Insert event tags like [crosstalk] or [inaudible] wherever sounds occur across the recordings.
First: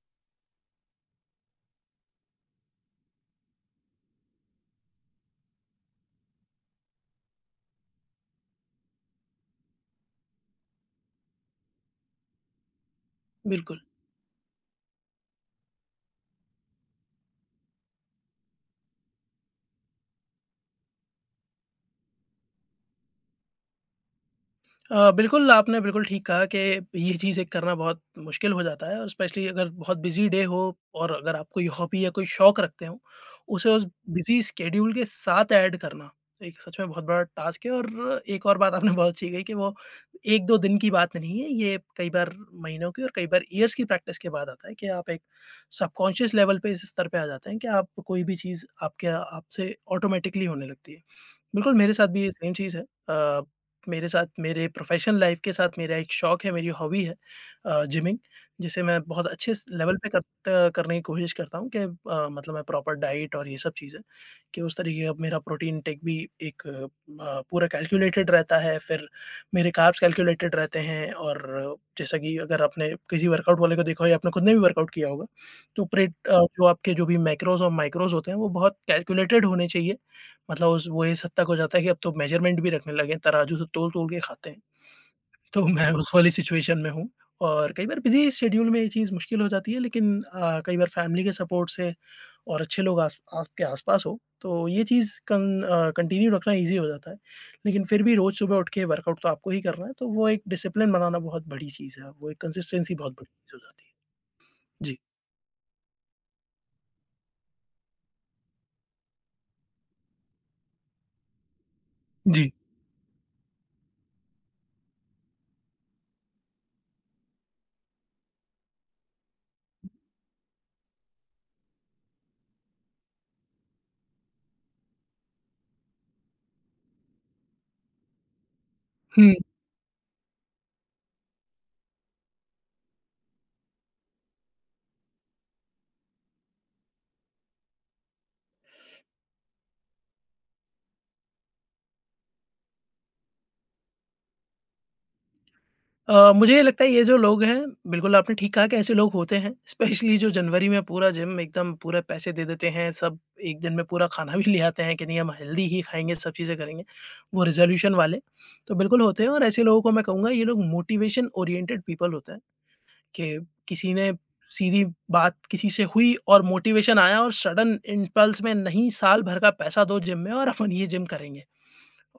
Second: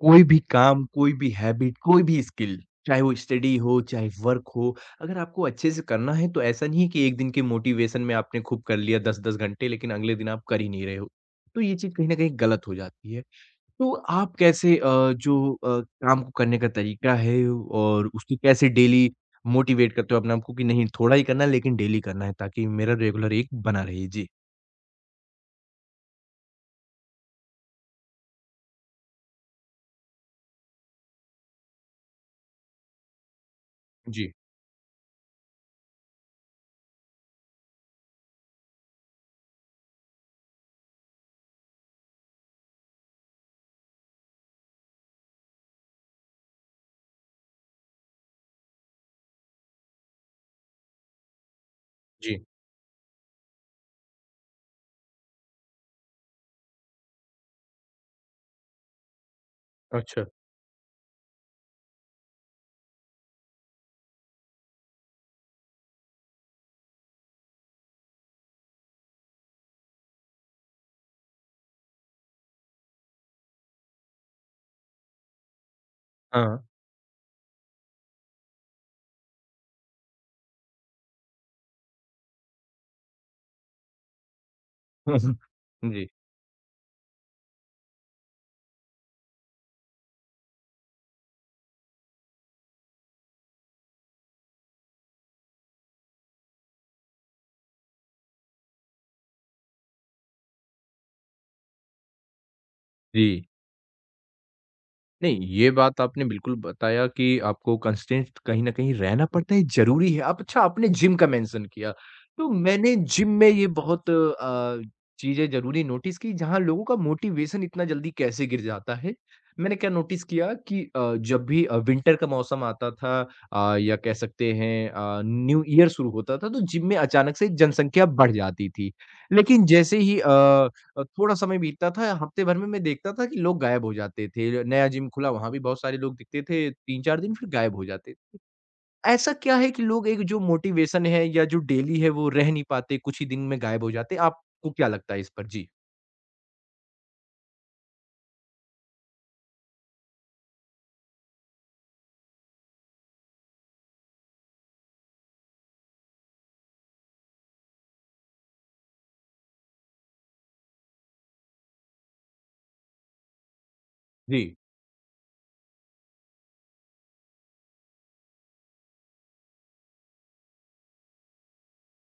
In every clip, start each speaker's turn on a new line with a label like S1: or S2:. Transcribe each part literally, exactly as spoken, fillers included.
S1: कोई भी काम, कोई भी हैबिट, कोई भी स्किल, चाहे वो स्टडी हो, चाहे वर्क हो, अगर आपको अच्छे से करना है तो ऐसा नहीं है कि एक दिन के मोटिवेशन में आपने खूब कर लिया दस दस घंटे लेकिन अगले दिन आप कर ही नहीं रहे हो। तो ये चीज़ कहीं न कहीं गलत हो जाती है।
S2: बिल्कुल।
S1: तो आप कैसे अ, जो अ, काम को करने का तरीका है और उसको कैसे डेली मोटिवेट करते हो अपने आप को कि नहीं थोड़ा ही करना है लेकिन डेली करना है ताकि मेरा रेगुलर एक बना रहे? जी।
S2: अ, बिल्कुल, आपने बिल्कुल ठीक कहा कि ये चीज़ एक करना बहुत मुश्किल हो जाता है और स्पेशली अगर बहुत बिज़ी डे हो और अगर आप कोई हॉबी या कोई शौक रखते हो, उसे उस
S1: जी,
S2: बिज़ी स्केड्यूल के साथ ऐड करना, एक सच में बहुत बड़ा टास्क है। और एक और बात आपने बहुत अच्छी कही कि वो एक दो दिन की बात नहीं है, ये कई बार महीनों की और कई बार इयर्स की प्रैक्टिस के बाद आता है कि आप एक सबकॉन्शियस लेवल पे इस स्तर पे आ जाते हैं कि आप कोई भी चीज़ आपके आपसे ऑटोमैटिकली होने लगती है। बिल्कुल, मेरे साथ भी ये
S1: जी।
S2: सेम चीज़ है। अ मेरे साथ मेरे प्रोफेशनल लाइफ के साथ मेरा एक शौक है, मेरी हॉबी है अ, जिमिंग, जिसे मैं बहुत अच्छे स लेवल पे
S1: अच्छा।
S2: करत करने की कोशिश करता हूँ, कि अ, मतलब मैं प्रॉपर डाइट और ये सब चीज़ें, कि उस तरीके का मेरा प्रोटीन इंटेक भी एक अ, पूरा कैलकुलेटेड रहता है, फिर मेरे कार्ब्स कैलकुलेटेड रहते हैं। और जैसा कि अगर आपने किसी वर्कआउट वाले को देखा हो या आपने खुद ने भी वर्कआउट किया होगा, तो प्रेट अ,
S1: हाँ।
S2: जो आपके जो भी मैक्रोज़ और माइक्रोज़ होते हैं, वो बहुत कैलकुलेटेड होने चाहिए। मतलब उस वो इस हद तक हो जाता है कि अब तो मेजरमेंट भी रखने लगे हैं, तराजू से तोल-तोल के खाते हैं।
S1: [laughs]
S2: तो [laughs] मैं
S1: जी,
S2: उस वाली सिचुएशन में हूँ, और कई बार बिज़ी शेड्यूल में ये चीज़ मुश्किल हो जाती है, लेकिन अ, कई बार फैमिली के सपोर्ट से और अच्छे लोग आस आपके आस-पास हो, तो ये चीज़ कन अ, कंटिन्यू रखना ईज़ी हो जाता है। लेकिन फिर भी रोज़ सुबह उठ के वर्कआउट तो आपको ही करना है, तो वो एक डिसिप्लिन बनाना बहुत बड़ी चीज़ है, वो एक कंसिस्टेंसी बहुत
S1: जी।
S2: बड़ी चीज़ हो जाती है। जी।
S1: नहीं, ये बात आपने बिल्कुल बताया कि आपको कंस्टेंट कहीं न कहीं रहना पड़ता है, ज़रूरी है। आप अच्छा आपने जिम का मेंशन किया, तो
S2: जी।
S1: मैंने जिम में ये बहुत अ, चीज़ें ज़रूरी नोटिस की जहाँ लोगों का मोटिवेशन इतना जल्दी कैसे गिर जाता है। मैंने क्या नोटिस किया कि अ, जब भी अ, विंटर का मौसम आता था अ, या कह सकते हैं अ, न्यू ईयर शुरू होता था, तो जिम में अचानक से जनसंख्या बढ़ जाती थी।
S2: हुँ।
S1: लेकिन जैसे ही अ अ, थोड़ा समय बीतता था, हफ्ते भर में मैं देखता था कि लोग गायब हो जाते थे। नया जिम खुला वहाँ भी बहुत सारे लोग दिखते थे, तीन चार दिन फिर गायब हो जाते थे। ऐसा क्या है कि लोग एक जो मोटिवेशन है या जो डेली है वो रह नहीं पाते, कुछ ही दिन में गायब हो जाते हैं। आपको क्या लगता है इस पर? जी।
S2: अ, मुझे ये लगता है ये जो लोग हैं, बिल्कुल आपने ठीक कहा कि ऐसे लोग होते हैं। स्पेशली जो जनवरी में पूरा जिम एकदम पूरे पैसे दे देते हैं, सब एक दिन में पूरा खाना भी ले आते हैं कि नहीं हम हेल्दी ही खाएँगे, सब चीज़ें करेंगे, वो रिज़ोल्यूशन वाले। तो बिल्कुल होते हैं, और ऐसे लोगों को मैं कहूँगा ये लोग मोटिवेशन ओरिएंटेड पीपल होते हैं कि किसी ने
S1: जी,
S2: सीधी बात किसी से हुई और मोटिवेशन आया, और सडन इम्पल्स में नहीं साल भर का पैसा दो जिम में और अपन ये जिम करेंगे।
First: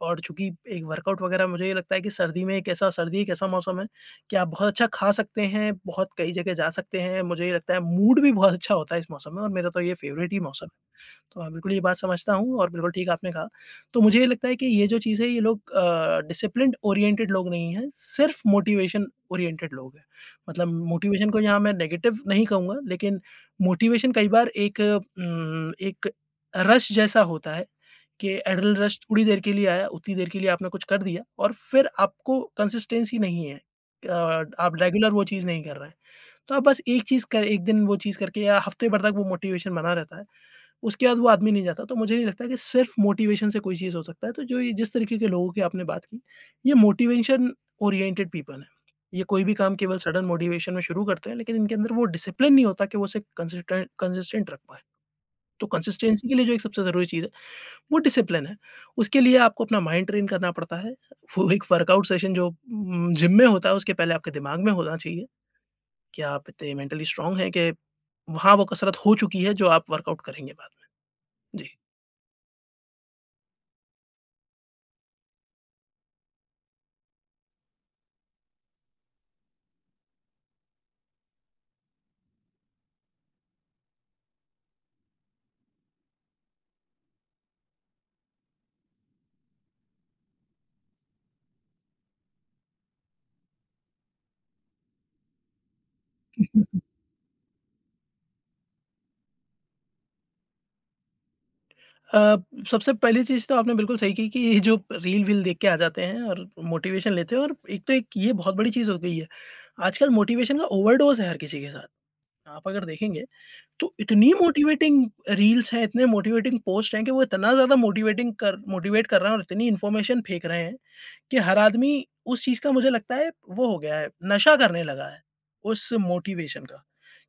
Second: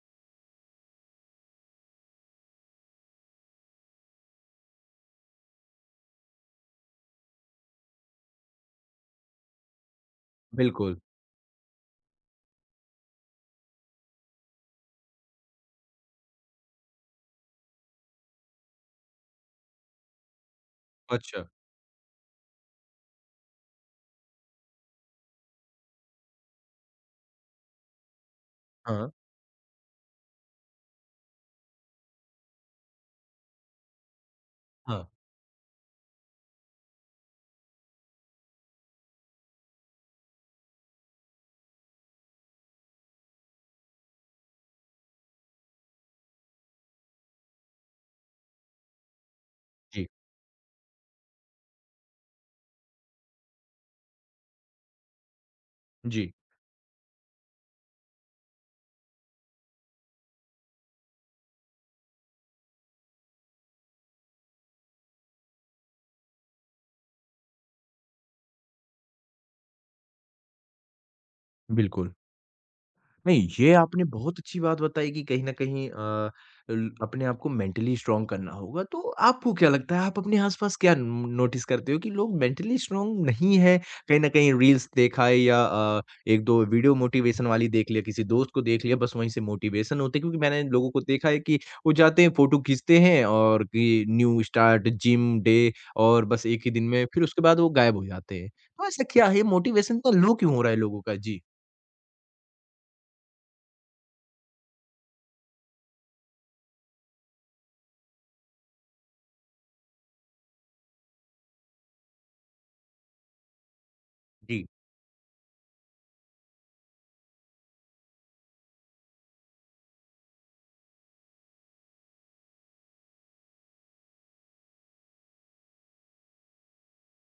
S2: और चूँकि एक वर्कआउट वगैरह, मुझे ये लगता है कि सर्दी में एक ऐसा सर्दी एक ऐसा मौसम है कि आप बहुत अच्छा खा सकते हैं, बहुत कई जगह जा सकते हैं। मुझे ये लगता है मूड भी बहुत अच्छा होता है इस मौसम में, और मेरा तो ये फ़ेवरेट ही मौसम है।
S1: बिल्कुल।
S2: तो मैं बिल्कुल ये बात समझता हूँ और बिल्कुल ठीक आपने कहा। तो मुझे ये लगता है कि ये जो चीज़ है ये लोग अ, डिसिप्लिन्ड ओरिएंटेड लोग नहीं हैं, सिर्फ़ मोटिवेशन ओरिएंटेड लोग हैं। मतलब मोटिवेशन को
S1: अच्छा।
S2: यहाँ मैं नेगेटिव नहीं कहूँगा, लेकिन मोटिवेशन कई बार एक उम, एक रश जैसा होता है कि एड्रिनल रश
S1: हाँ,
S2: थोड़ी देर के लिए आया, उतनी देर के लिए आपने कुछ कर दिया और फिर आपको कंसिस्टेंसी नहीं है। अ, आप
S1: हाँ।
S2: रेगुलर वो चीज़ नहीं कर रहे हैं। तो आप बस एक चीज़ क एक दिन वो चीज़ करके या हफ्ते भर तक वो मोटिवेशन बना रहता है, उसके बाद वो आदमी नहीं जाता। तो मुझे नहीं लगता कि सिर्फ़ मोटिवेशन से कोई चीज़ हो सकता है। तो जो ये जिस तरीके के लोगों की आपने बात की, ये मोटिवेशन ओरिएंटेड पीपल हैं। ये कोई भी काम केवल
S1: जी,
S2: सडन मोटिवेशन में शुरू करते हैं, लेकिन इनके अंदर वो डिसिप्लिन नहीं होता कि वो उसे कंसिस्टेंट कंसिस्टेंट रख पाएँ। तो कंसिस्टेंसी
S1: जी,
S2: के लिए जो एक सबसे ज़रूरी चीज़ है, वो डिसिप्लिन है। उसके लिए आपको अपना माइंड ट्रेन करना पड़ता है। वो एक वर्कआउट सेशन जो उम, जिम में होता है, उसके पहले आपके दिमाग में होना चाहिए कि आप इतने मेंटली स्ट्रॉन्ग हैं कि वहाँ वो कसरत हो चुकी है जो आप वर्कआउट करेंगे बाद में। जी।
S1: बिल्कुल। नहीं, ये आपने बहुत अच्छी बात बताई कि कहीं न कहीं अ, ल अपने आप को मेंटली स्ट्रॉन्ग करना होगा। तो आपको क्या लगता है आप अपने आस-पास क्या न नोटिस करते हो कि लोग मेंटली स्ट्रॉन्ग नहीं हैं? कहीं न कहीं रील्स देखा है या अ, एक दो वीडियो मोटिवेशन वाली देख लिया, किसी दोस्त को देख लिया, बस वहीं से मोटिवेशन होते हैं। क्योंकि मैंने लोगों को देखा है कि वो जाते हैं, फ़ोटो खींचते हैं और कि न्यू स्टार्ट, जिम, डे और बस एक ही दिन
S2: [laughs]
S1: में फिर उसके बाद वो गायब हो जाते हैं। तो ऐसा क्या है? मोटिवेशन का लो क्यों हो रहा है लोगों का? जी,
S2: अ, सबसे पहली चीज़ तो आपने बिल्कुल सही कही कि ये जो रील-वील देख के आ जाते हैं और मोटिवेशन लेते हैं, और एक तो एक ये बहुत बड़ी चीज़ हो गई है। आजकल मोटिवेशन का ओवरडोज़ है हर किसी के साथ। आप अगर देखेंगे तो इतनी
S1: जी,
S2: मोटिवेटिंग रील्स हैं, इतने मोटिवेटिंग पोस्ट हैं कि वो इतना ज़्यादा मोटिवेटिंग कर मोटिवेट कर रहे हैं और इतनी इन्फॉर्मेशन फेंक रहे हैं, कि हर आदमी उस चीज़ का, मुझे लगता है, वो हो गया है, नशा करने लगा है, उस मोटिवेशन का,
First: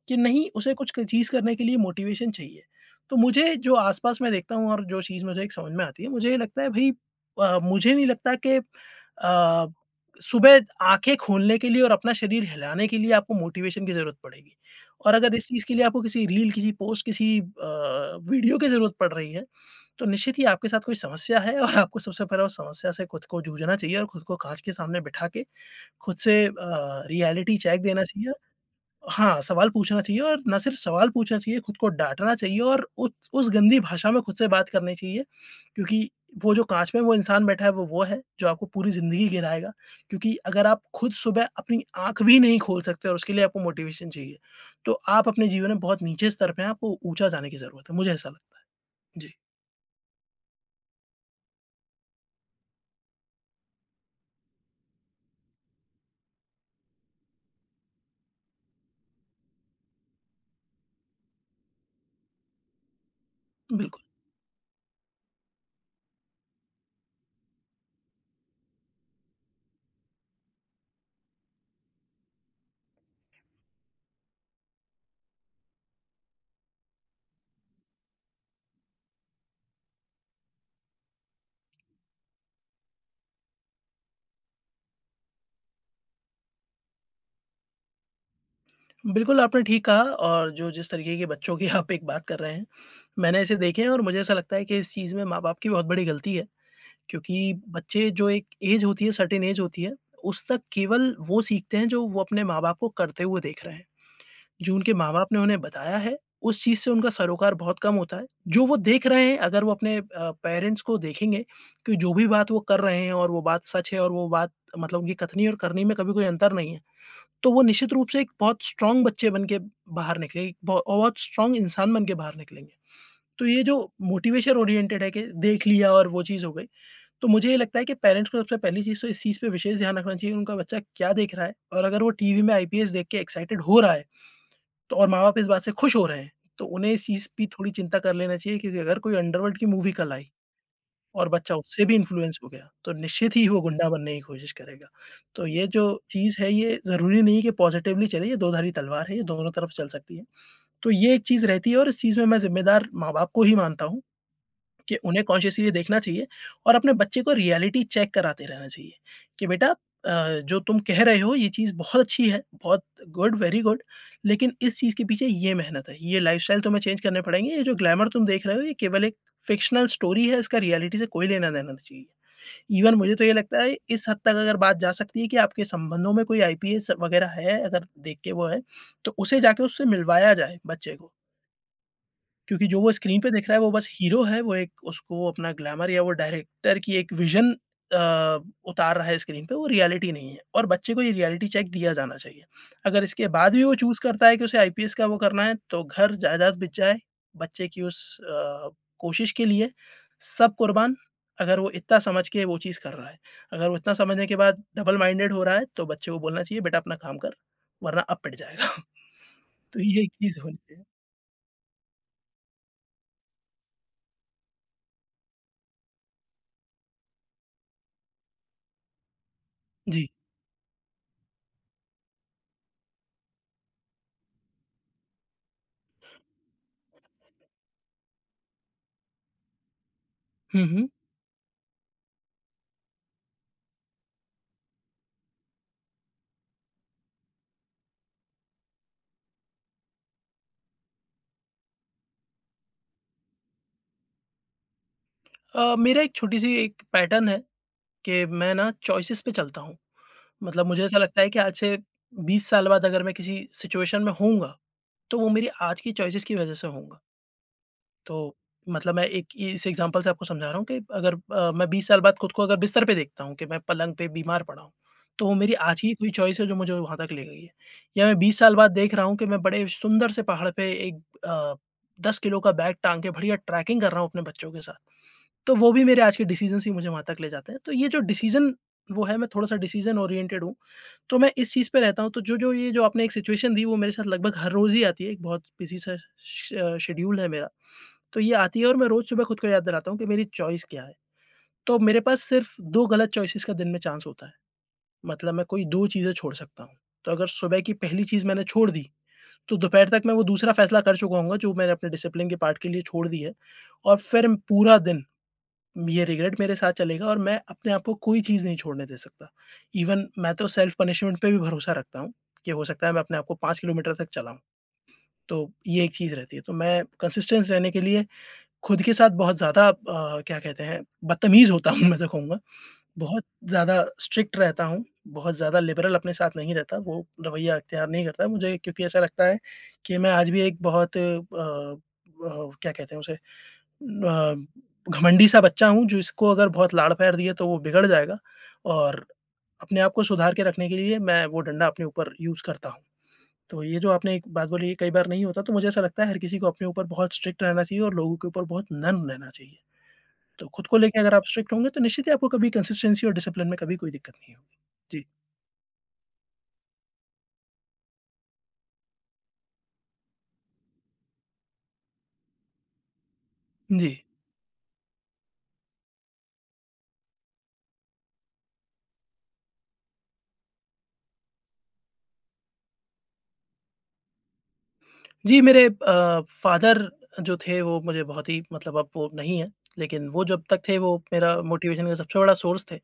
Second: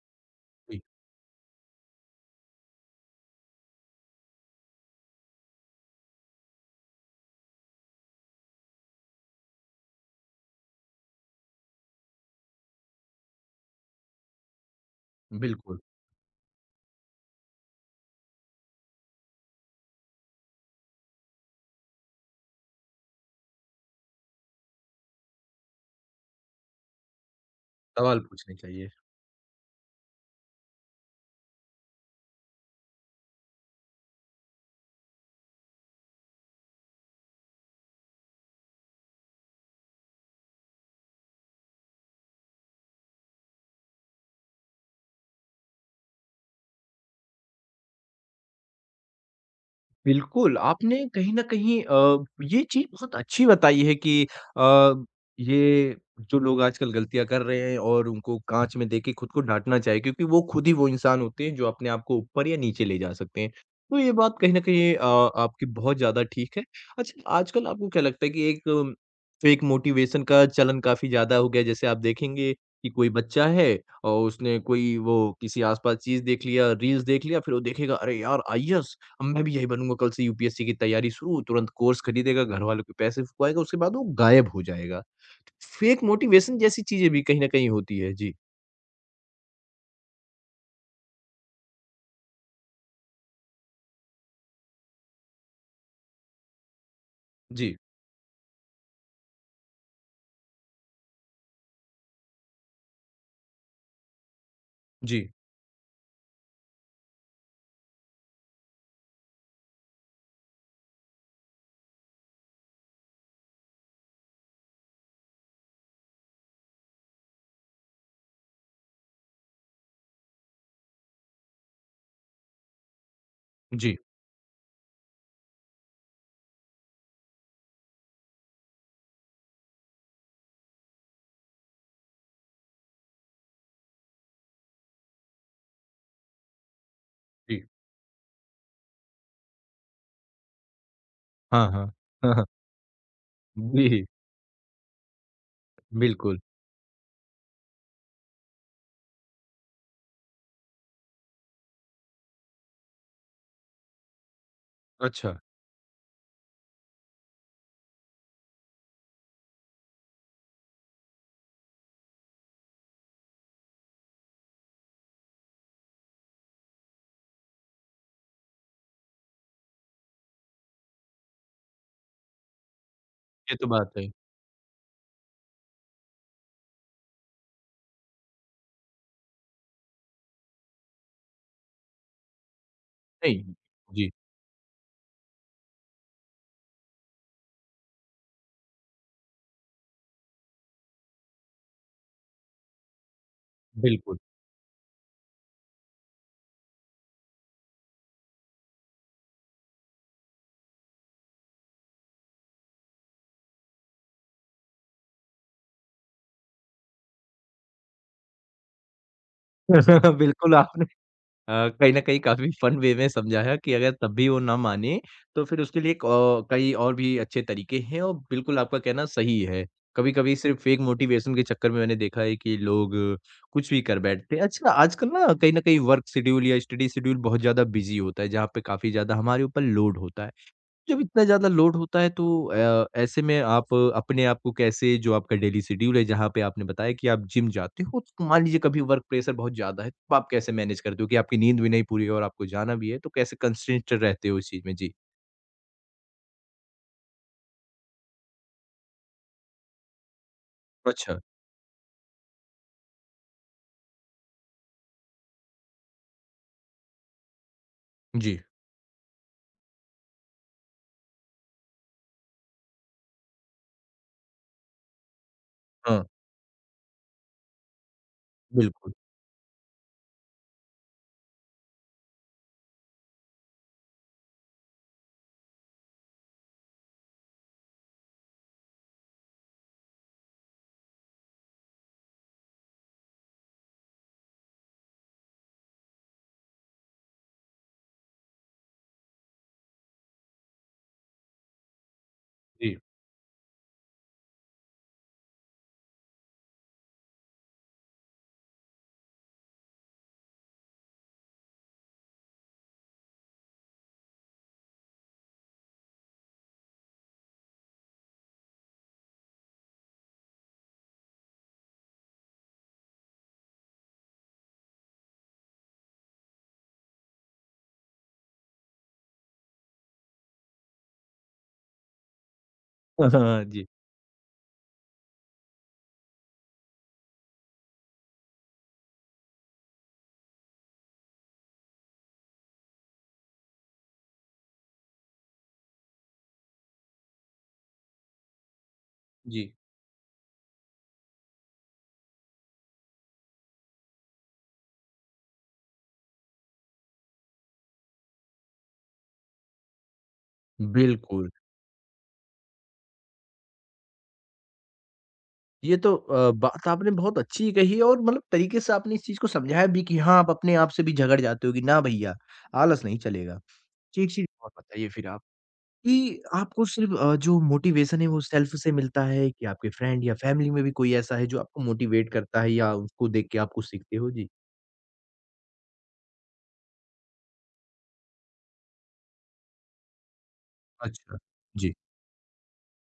S2: कि नहीं उसे
S1: जी।
S2: कुछ क चीज़ करने के लिए मोटिवेशन चाहिए। तो मुझे जो आस-पास मैं देखता हूँ और जो चीज़ मुझे एक समझ में आती है, मुझे ये लगता है भई, अ, मुझे नहीं लगता कि अ, सुबह आँखें खोलने के लिए और अपना शरीर हिलाने के लिए आपको मोटिवेशन की ज़रूरत पड़ेगी। और अगर इस चीज़ के
S1: बिल्कुल।
S2: लिए आपको किसी रील, किसी पोस्ट, किसी अ, वीडियो की ज़रूरत पड़ रही है, तो निश्चित ही आपके साथ कोई समस्या है, और आपको सबसे पहले उस समस्या से खुद को जूझना चाहिए और खुद को कांच के सामने बिठा के खुद से अ, रियलिटी चेक देना
S1: सवाल
S2: चाहिए।
S1: पूछने चाहिए।
S2: हाँ, सवाल पूछना चाहिए, और ना सिर्फ़ सवाल पूछना चाहिए, खुद को डाँटना चाहिए और उस उस गंदी भाषा में खुद से बात करनी चाहिए। क्योंकि वो जो काँच में वो इंसान बैठा है, वो वो है जो आपको पूरी ज़िंदगी गिराएगा। क्योंकि अगर आप खुद सुबह अपनी आँख भी नहीं खोल सकते और उसके लिए आपको मोटिवेशन चाहिए, तो आप अपने जीवन में बहुत नीचे स्तर पे हैं, आपको ऊँचा जाने की ज़रूरत है। मुझे ऐसा लगता है। जी,
S1: बिल्कुल, आपने कहीं न कहीं अ, ये चीज़ बहुत अच्छी बताई है कि अ, ये जो लोग आजकल गलतियाँ कर रहे हैं और उनको काँच में देख के खुद को डाँटना चाहिए क्योंकि वो खुद ही वो इंसान होते हैं जो अपने आप को ऊपर या नीचे ले जा सकते हैं। तो
S2: बिल्कुल।
S1: ये बात कहीं न कहीं अ, आपकी बहुत ज़्यादा ठीक है। अच्छा आजकल आपको क्या लगता है कि एक फेक मोटिवेशन का चलन काफ़ी ज़्यादा हो गया है? जैसे आप देखेंगे कि कोई बच्चा है और उसने कोई वो किसी आस-पास चीज़ देख लिया, रील्स देख लिया, फिर वो देखेगा अरे यार! आईएएस हम- मैं भी यही बनूँगा कल से यूपीएससी की तैयारी शुरू, तुरंत कोर्स खरीदेगा, घरवालों के पैसे फूँकवाएगा, उसके बाद वो गायब हो जाएगा। फेक मोटिवेशन जैसी चीज़ें भी कहीं न कहीं होती है। जी।
S2: बिल्कुल, आपने ठीक कहा, और जो जिस तरीके के बच्चों की [laughs] आप एक बात कर रहे हैं, मैंने ऐसे देखे हैं, और मुझे ऐसा लगता है कि इस चीज़ में माँ-बाप की बहुत बड़ी गलती है। क्योंकि
S1: जी,
S2: बच्चे, जो एक ऐज होती है, सर्टेन ऐज होती है, उस तक केवल वो सीखते हैं जो वो अपने माँ-बाप को करते हुए देख रहे हैं। जो उनके माँ-बाप
S1: जी,
S2: ने उन्हें बताया है, उस चीज़ से उनका सरोकार बहुत कम होता है। जो वो देख रहे हैं, अगर वो अपने अ, पेरेंट्स को देखेंगे कि जो भी बात वो कर रहे हैं और वो बात सच है, और वो बात मतलब उनकी कथनी और करनी में कभी कोई अंतर नहीं है, तो वो निश्चित रूप से एक बहुत स्ट्रॉन्ग बच्चे बन के बाहर निकले, एक बहु बहुत स्ट्रॉन्ग इंसान बन के बाहर निकलेंगे। तो ये जो
S1: जी,
S2: मोटिवेशन ओरिएंटेड है कि देख लिया और वो चीज़ हो गई, तो मुझे ये लगता है कि पेरेंट्स को सबसे पहली चीज़ तो इस चीज़ पे विशेष ध्यान रखना चाहिए, उनका बच्चा क्या देख रहा है, और अगर वो टीवी में आईपीएस देख के एक्साइटेड हो रहा है, तो और माँ-बाप इस बात से खुश हो रहे हैं, तो उन्हें इस चीज़ की
S1: जी।
S2: थोड़ी चिंता कर लेना चाहिए, क्योंकि अगर कोई अंडरवर्ल्ड की मूवी कल आई और बच्चा
S1: हाँ,
S2: उससे
S1: हाँ।
S2: भी
S1: हाँ,
S2: इन्फ्लुएंस
S1: हाँ।
S2: हो गया, तो निश्चित ही वो गुंडा
S1: जी,
S2: बनने की कोशिश करेगा। तो ये जो चीज़
S1: बिल्कुल।
S2: है, ये ज़रूरी नहीं कि पॉज़िटिवली चले, ये दो-धारी तलवार है, ये दोनों तरफ चल सकती है। तो ये एक चीज़ रहती है, और इस चीज़ में मैं ज़िम्मेदार माँ-बाप को ही मानता हूँ कि उन्हें
S1: अच्छा,
S2: कॉन्शियसली देखना चाहिए और अपने बच्चे को रियलिटी चेक कराते रहना चाहिए कि बेटा, अ, जो तुम कह रहे हो ये चीज़ बहुत अच्छी है, बहुत गुड, वेरी गुड, लेकिन इस चीज़ के पीछे ये मेहनत है, ये लाइफ़स्टाइल तुम्हें चेंज करने पड़ेंगे, ये जो ग्लैमर तुम देख रहे हो ये केवल एक फ़िक्शनल स्टोरी है, इसका रियलिटी से कोई लेना-देना नहीं चाहिए। इवन मुझे तो ये
S1: ये
S2: लगता
S1: तो
S2: है
S1: बात
S2: इस
S1: है।
S2: हद तक अगर बात जा सकती है कि आपके संबंधों में कोई आईपीएस वगैरह है, अगर देख के वो है, तो उसे जाके उससे मिलवाया जाए बच्चे को। क्योंकि जो वो स्क्रीन पे दिख
S1: नहीं,
S2: रहा है वो बस
S1: जी,
S2: हीरो है, वो एक, उसको अपना ग्लैमर, या वो डायरेक्टर की एक विज़न अ, उतार रहा है स्क्रीन पे, वो रियलिटी नहीं है, और बच्चे को ये रियलिटी चेक दिया जाना चाहिए। अगर इसके बाद भी वो चूज़
S1: बिल्कुल।
S2: करता है कि उसे आईपीएस का वो करना है, तो घर-जायदाद बिक जाए, बच्चे की उस अ, कोशिश के लिए सब कुर्बान, अगर वो इतना समझ के वो चीज़ कर रहा है। अगर वो इतना समझने के बाद डबल माइंडेड हो रहा है, तो बच्चे को बोलना चाहिए, "बेटा, अपना काम कर, वरना अब पिट जाएगा।" [laughs] तो ये एक
S1: [laughs]
S2: चीज़
S1: बिल्कुल
S2: होनी
S1: आप
S2: चाहिए।
S1: अ, कहीं न कहीं काफ़ी फन वे में समझाया कि अगर तब भी वो ना माने, तो फिर उसके लिए एक औ कई और भी अच्छे तरीके हैं और बिल्कुल आपका कहना सही है।
S2: जी।
S1: कभी-कभी सिर्फ़ फेक मोटिवेशन के चक्कर में मैंने देखा है कि लोग कुछ भी कर बैठते हैं। अच्छा, आजकल ना कहीं न कहीं वर्क शेड्यूल या स्टडी शेड्यूल बहुत ज़्यादा बिज़ी होता है, जहाँ पे काफ़ी ज़्यादा हमारे ऊपर लोड होता है।
S2: हुँ, हुँ।
S1: जब इतना ज़्यादा लोड होता है तो अ, ऐसे में आप अपने आप को कैसे जो आपका डेली शेड्यूल है जहाँ पे आपने बताया कि आप जिम जाते हो तो मान लीजिए कभी वर्क प्रेशर बहुत ज़्यादा है तो आप कैसे मैनेज करते हो कि आपकी नींद भी नहीं पूरी है और आपको जाना भी है तो कैसे कंस्ट्रेंट रहते हो इस चीज़ में? जी।
S2: अ, मेरा एक छोटी-सी एक पैटर्न है कि मैं ना चॉइसेस पे चलता हूँ। मतलब मुझे ऐसा
S1: अच्छा।
S2: लगता है कि आज से बीस साल बाद अगर मैं किसी सिचुएशन में होऊँगा, तो वो मेरी आज की चॉइसेस की वज़ह से होऊँगा। तो
S1: जी।
S2: मतलब मैं एक इस एग्ज़ाम्पल से आपको समझा रहा हूँ कि अगर अ, मैं बीस साल बाद खुद को अगर बिस्तर पे देखता हूँ कि मैं पलंग पे बीमार पड़ा हूँ, तो वो मेरी आज की
S1: हाँ,
S2: कोई चॉइस है जो मुझे वहाँ तक ले गई है। या मैं बीस साल बाद
S1: बिल्कुल।
S2: देख रहा हूँ कि मैं बड़े सुंदर से पहाड़ पे एक अ, दस किलो का बैग टाँग के बढ़िया ट्रैकिंग कर रहा हूँ अपने बच्चों के साथ, तो वो भी मेरे आज के डिसीज़न्स ही मुझे वहाँ तक ले जाते हैं। तो ये जो डिसीज़न वो है, मैं थोड़ा-सा डिसीज़न ओरिएंटेड हूँ, तो मैं इस चीज़ पे रहता हूँ। तो जो-जो ये जो आपने एक सिचुएशन दी, वो मेरे साथ लगभग हर रोज़ ही आती है, एक बहुत बिज़ी सा श अ, शेड्यूल है मेरा। तो ये आती है और मैं रोज़ सुबह खुद को याद दिलाता हूँ कि मेरी चॉइस क्या है? तो मेरे पास सिर्फ़
S1: जी।
S2: दो गलत चॉइसेस का दिन में चांस होता है। मतलब मैं कोई दो चीज़ें छोड़ सकता हूँ। तो अगर सुबह की पहली चीज़ मैंने छोड़ दी, तो दोपहर तक मैं वो दूसरा फ़ैसला कर चुका होऊँगा जो मैंने अपने डिसिप्लिन के पार्ट के लिए छोड़ दी है, और फिर पूरा दिन ये रिग्रेट मेरे साथ चलेगा और मैं अपने आप को कोई चीज़ नहीं छोड़ने दे सकता। इवन मैं तो सेल्फ पनिशमेंट पे भी भरोसा रखता हूँ, कि हो सकता है मैं अपने आप को पाँच किलोमीटर तक चलाऊँ। तो ये एक चीज़ रहती है। तो मैं कंसिस्टेंस रहने के लिए खुद के साथ बहुत ज़्यादा, अ, क्या कहते हैं, बदतमीज़ होता हूँ [laughs] मैं तो कहूँगा।
S1: [laughs]
S2: बहुत
S1: हाँ, जी।
S2: ज़्यादा स्ट्रिक्ट रहता हूँ, बहुत ज़्यादा लिबरल अपने साथ नहीं रहता, वो रवैया इख्तियार नहीं करता मुझे, क्योंकि ऐसा लगता है कि मैं आज भी एक बहुत अ अ, क्या कहते हैं उसे, अ, घमंडी सा बच्चा हूँ, जिसको अगर बहुत लाड़ प्यार दिए तो वो बिगड़ जाएगा, और
S1: जी,
S2: अपने आप को सुधार के रखने के लिए मैं वो डंडा अपने ऊपर यूज़ करता हूँ। तो ये जो आपने एक बात बोली, ये कई बार नहीं होता, तो मुझे ऐसा लगता है हर किसी को अपने ऊपर बहुत स्ट्रिक्ट रहना चाहिए और लोगों के ऊपर बहुत नर्म रहना चाहिए। तो खुद को लेके अगर आप
S1: बिल्कुल।
S2: स्ट्रिक्ट होंगे, तो निश्चित ही आपको कभी कंसिस्टेंसी और डिसिप्लिन में कभी कोई दिक्कत नहीं होगी। जी,
S1: ये तो अ, बात आपने बहुत अच्छी कही है और मतलब तरीके से आपने इस चीज़ को समझाया भी कि हाँ, आप अपने आप से भी झगड़ जाते हो कि ना भैया, आलस नहीं चलेगा।
S2: जी।
S1: एक चीज़ और बताइए फिर आप कि आपको सिर्फ अ, जो मोटिवेशन है वो सेल्फ से मिलता है कि आपके फ्रेंड या फैमिली में भी कोई ऐसा है जो आपको मोटिवेट करता है या उसको देख के आप कुछ सीखते हो? जी।
S2: जी, मेरे अ, फादर जो थे, वो मुझे बहुत ही मतलब, अब वो नहीं है, लेकिन वो जब तक थे, वो
S1: अच्छा।
S2: मेरा
S1: जी।
S2: मोटिवेशन का सबसे बड़ा सोर्स थे।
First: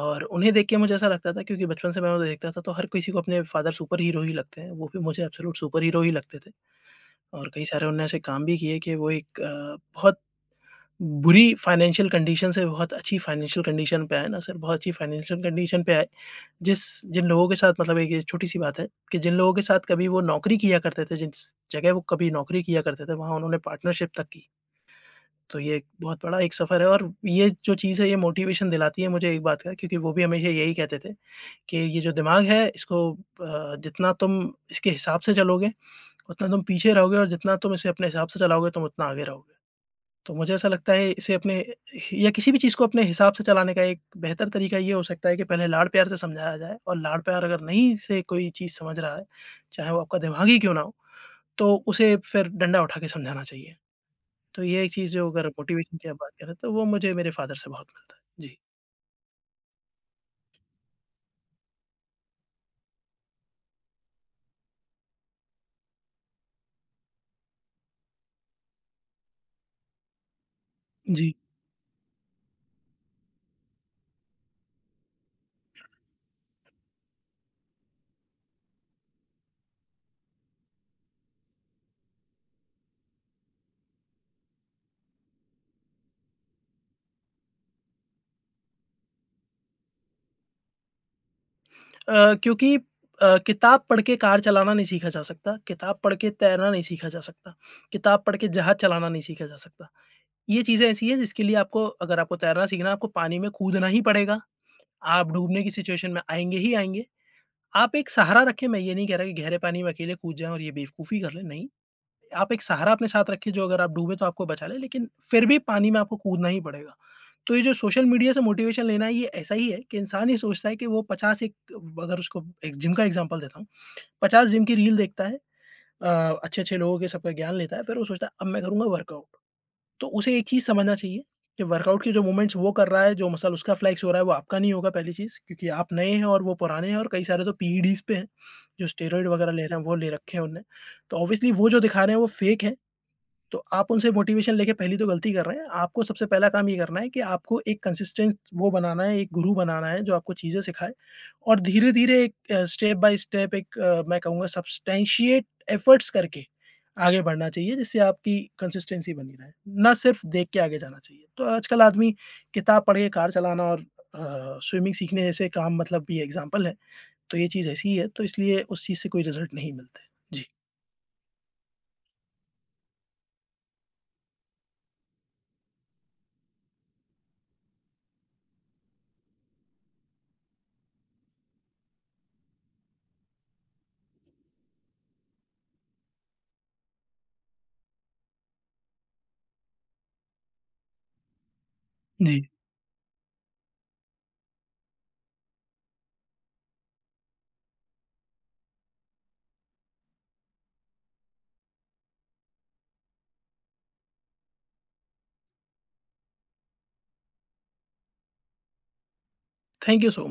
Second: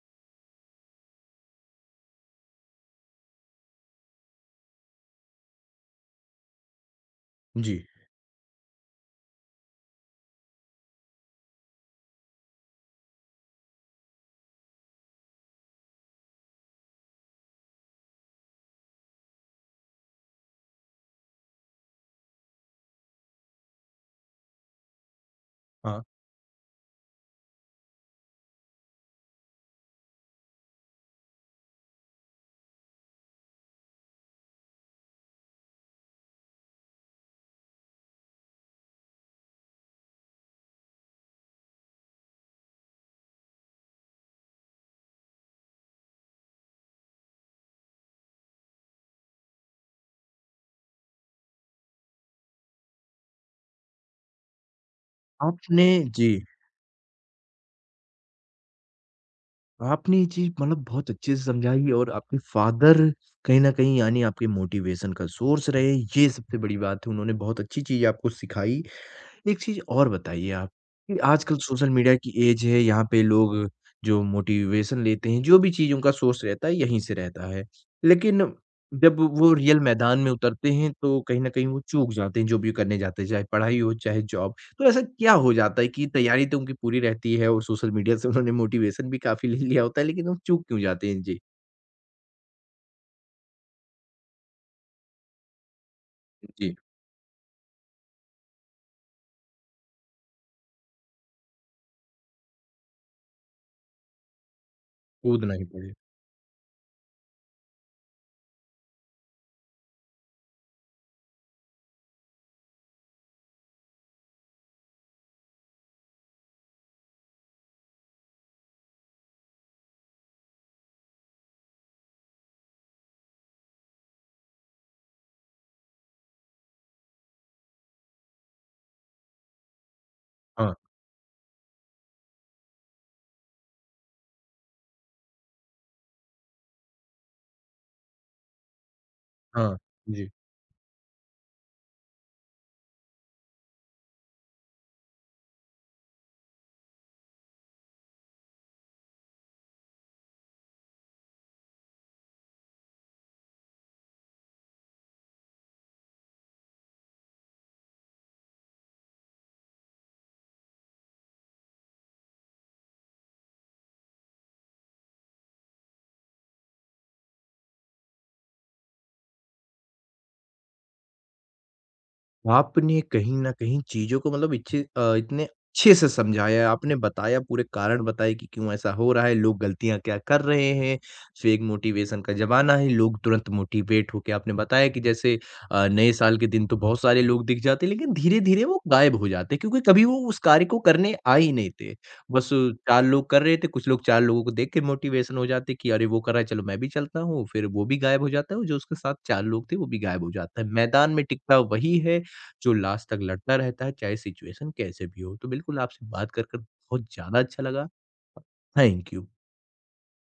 S2: और उन्हें देख के मुझे ऐसा लगता था, क्योंकि बचपन से मैं उन्हें देखता था, तो हर किसी को अपने फ़ादर सुपर हीरो ही लगते हैं, वो भी मुझे एब्सोल्यूट सुपर हीरो ही लगते थे। और कई
S1: जी।
S2: सारे उन्होंने ऐसे काम भी किए कि वो एक अ, बहुत बुरी फाइनेंशियल कंडीशन से बहुत अच्छी फाइनेंशियल कंडीशन पे आए ना सर, बहुत अच्छी फाइनेंशियल कंडीशन पे आए। जिस जिन लोगों के साथ मतलब, एक ये छोटी-सी बात है कि जिन लोगों के साथ कभी वो नौकरी किया करते थे, जिस जगह वो कभी नौकरी किया करते थे, वहाँ उन्होंने पार्टनरशिप तक की। तो ये एक
S1: हाँ।
S2: बहुत बड़ा एक सफ़र है, और ये जो चीज़ है, ये मोटिवेशन दिलाती है मुझे एक बात का, क्योंकि वो भी हमेशा यही कहते थे कि ये जो दिमाग है, इसको अ, जितना तुम इसके हिसाब से चलोगे, उतना तुम पीछे रहोगे, और जितना तुम इसे अपने हिसाब से चलाओगे, तुम उतना आगे रहोगे। तो मुझे ऐसा लगता है, इसे अपने या किसी भी चीज़ को अपने हिसाब से चलाने का एक बेहतर तरीका ये हो सकता है कि पहले लाड़-प्यार से समझाया जाए, और लाड़-प्यार अगर नहीं, से कोई चीज़ समझ रहा है, चाहे वो आपका दिमाग ही क्यों ना हो, तो उसे फिर डंडा उठा के समझाना चाहिए। तो ये एक चीज़, जो अगर
S1: आपने
S2: मोटिवेशन की आप
S1: जी,
S2: बात करें, तो वो मुझे मेरे फादर से बहुत मिलता है। जी।
S1: आपने ये चीज़ मतलब बहुत अच्छे से समझाई और आपके फादर कहीं न कहीं यानी आपके मोटिवेशन का सोर्स रहे, ये सबसे बड़ी बात है। उन्होंने बहुत अच्छी चीज़ आपको सिखाई एक चीज़ और बताइए आप कि
S2: जी।
S1: आजकल सोशल मीडिया की ऐज है, यहाँ पे लोग जो मोटिवेशन लेते हैं, जो भी चीज़ उनका सोर्स रहता है, यहीं से रहता है। लेकिन जब वो रियल मैदान में उतरते हैं, तो कहीं न कहीं वो चूक जाते हैं, जो भी करने जाते हैं, चाहे पढ़ाई हो, चाहे जॉब। तो ऐसा क्या हो जाता है कि तैयारी तो उनकी पूरी रहती है और सोशल मीडिया से उन्होंने मोटिवेशन भी काफ़ी ले लिया होता है, लेकिन वो चूक क्यों जाते हैं? जी।
S2: अ, क्योंकि अ, किताब पढ़ के कार चलाना नहीं सीखा जा सकता, किताब पढ़ के तैरना
S1: जी।
S2: नहीं सीखा जा सकता, किताब पढ़ के जहाज चलाना नहीं सीखा जा सकता। ये चीज़ें ऐसी हैं जिसके लिए, आपको अगर आपको तैरना सीखना है, आपको पानी में कूदना ही पड़ेगा, आप
S1: कूदना
S2: डूबने
S1: ही
S2: की
S1: पड़े।
S2: सिचुएशन में आएँगे ही आएँगे। आप एक सहारा रखें, मैं ये नहीं कह रहा कि गहरे पानी में अकेले कूद जाएँ और ये बेवकूफ़ी कर लें, नहीं। आप एक सहारा अपने साथ रखिए, जो अगर आप डूबे तो आपको बचा ले, लेकिन फिर भी पानी में आपको कूदना ही पड़ेगा। तो ये जो सोशल मीडिया से मोटिवेशन लेना है, ये ऐसा ही है कि इंसान ये सोचता है कि वो पचास, एक अगर उसको एक जिम का एग्ज़ाम्पल देता हूँ, पचास जिम की रील देखता है, अ, अच्छे-अच्छे लोगों के सबका ज्ञान लेता है, फिर वो सोचता है अब मैं करूँगा वर्कआउट। तो उसे एक चीज़
S1: हाँ,
S2: समझना चाहिए कि वर्कआउट के जो मूवमेंट्स वो कर रहा है, जो मसल उसका फ्लेक्स हो रहा है, वो आपका नहीं होगा, पहली चीज़, क्योंकि आप नए हैं और वो पुराने हैं और कई सारे तो पीईडीज़ पे हैं, जो स्टेरॉइड वगैरह ले
S1: हाँ।
S2: रहे हैं, वो ले
S1: जी।
S2: रखे हैं उनने। तो ऑब्वियसली वो जो दिखा रहे हैं, वो फेक है। तो आप उनसे मोटिवेशन लेके पहली तो गलती कर रहे हैं। आपको सबसे पहला काम ये करना है कि आपको एक कंसिस्टेंट वो बनाना है, एक गुरु बनाना है जो आपको चीज़ें सिखाए, और धीरे-धीरे एक अ, स्टेप बाय स्टेप, एक अ, मैं कहूँगा सब्सटैंशिएट एफर्ट्स करके आगे बढ़ना चाहिए, जिससे आपकी कंसिस्टेंसी बनी रहे। ना सिर्फ देख के आगे जाना चाहिए। तो आजकल आदमी किताब पढ़ के कार चलाना और अ, स्विमिंग सीखने जैसे काम, मतलब ये एग्ज़ाम्पल है। तो ये चीज़ ऐसी ही है, तो इसलिए उस चीज़ से कोई रिज़ल्ट नहीं मिलते। जी।
S1: आपने कहीं न कहीं चीज़ों को मतलब इच्छे अ, इतने अच्छे से समझाया है, आपने बताया पूरे कारण बताए कि क्यों ऐसा हो रहा है, लोग गलतियाँ क्या कर रहे हैं, फेक मोटिवेशन का ज़माना है, लोग तुरंत मोटिवेट होके आपने बताया कि जैसे अ, नए साल के दिन तो बहुत सारे लोग दिख जाते हैं, लेकिन धीरे-धीरे वो गायब हो जाते हैं क्योंकि कभी वो उस कार्य को करने आए ही नहीं थे।
S2: जी।
S1: बस चार लोग कर रहे थे, कुछ लोग चार लोगों को देख के मोटिवेशन हो जाते कि अरे वो कर रहा है, चलो मैं भी चलता हूँ, फिर वो भी गायब हो जाता है और जो उसके साथ चार लोग थे वो भी गायब हो जाता है। मैदान में टिकता वही है जो लास्ट तक लड़ता रहता है, चाहे सिचुएशन कैसे भी हो। तो बिल्कुल आपसे बात कर, कर बहुत ज़्यादा अच्छा लगा। Thank you.
S2: Thank you so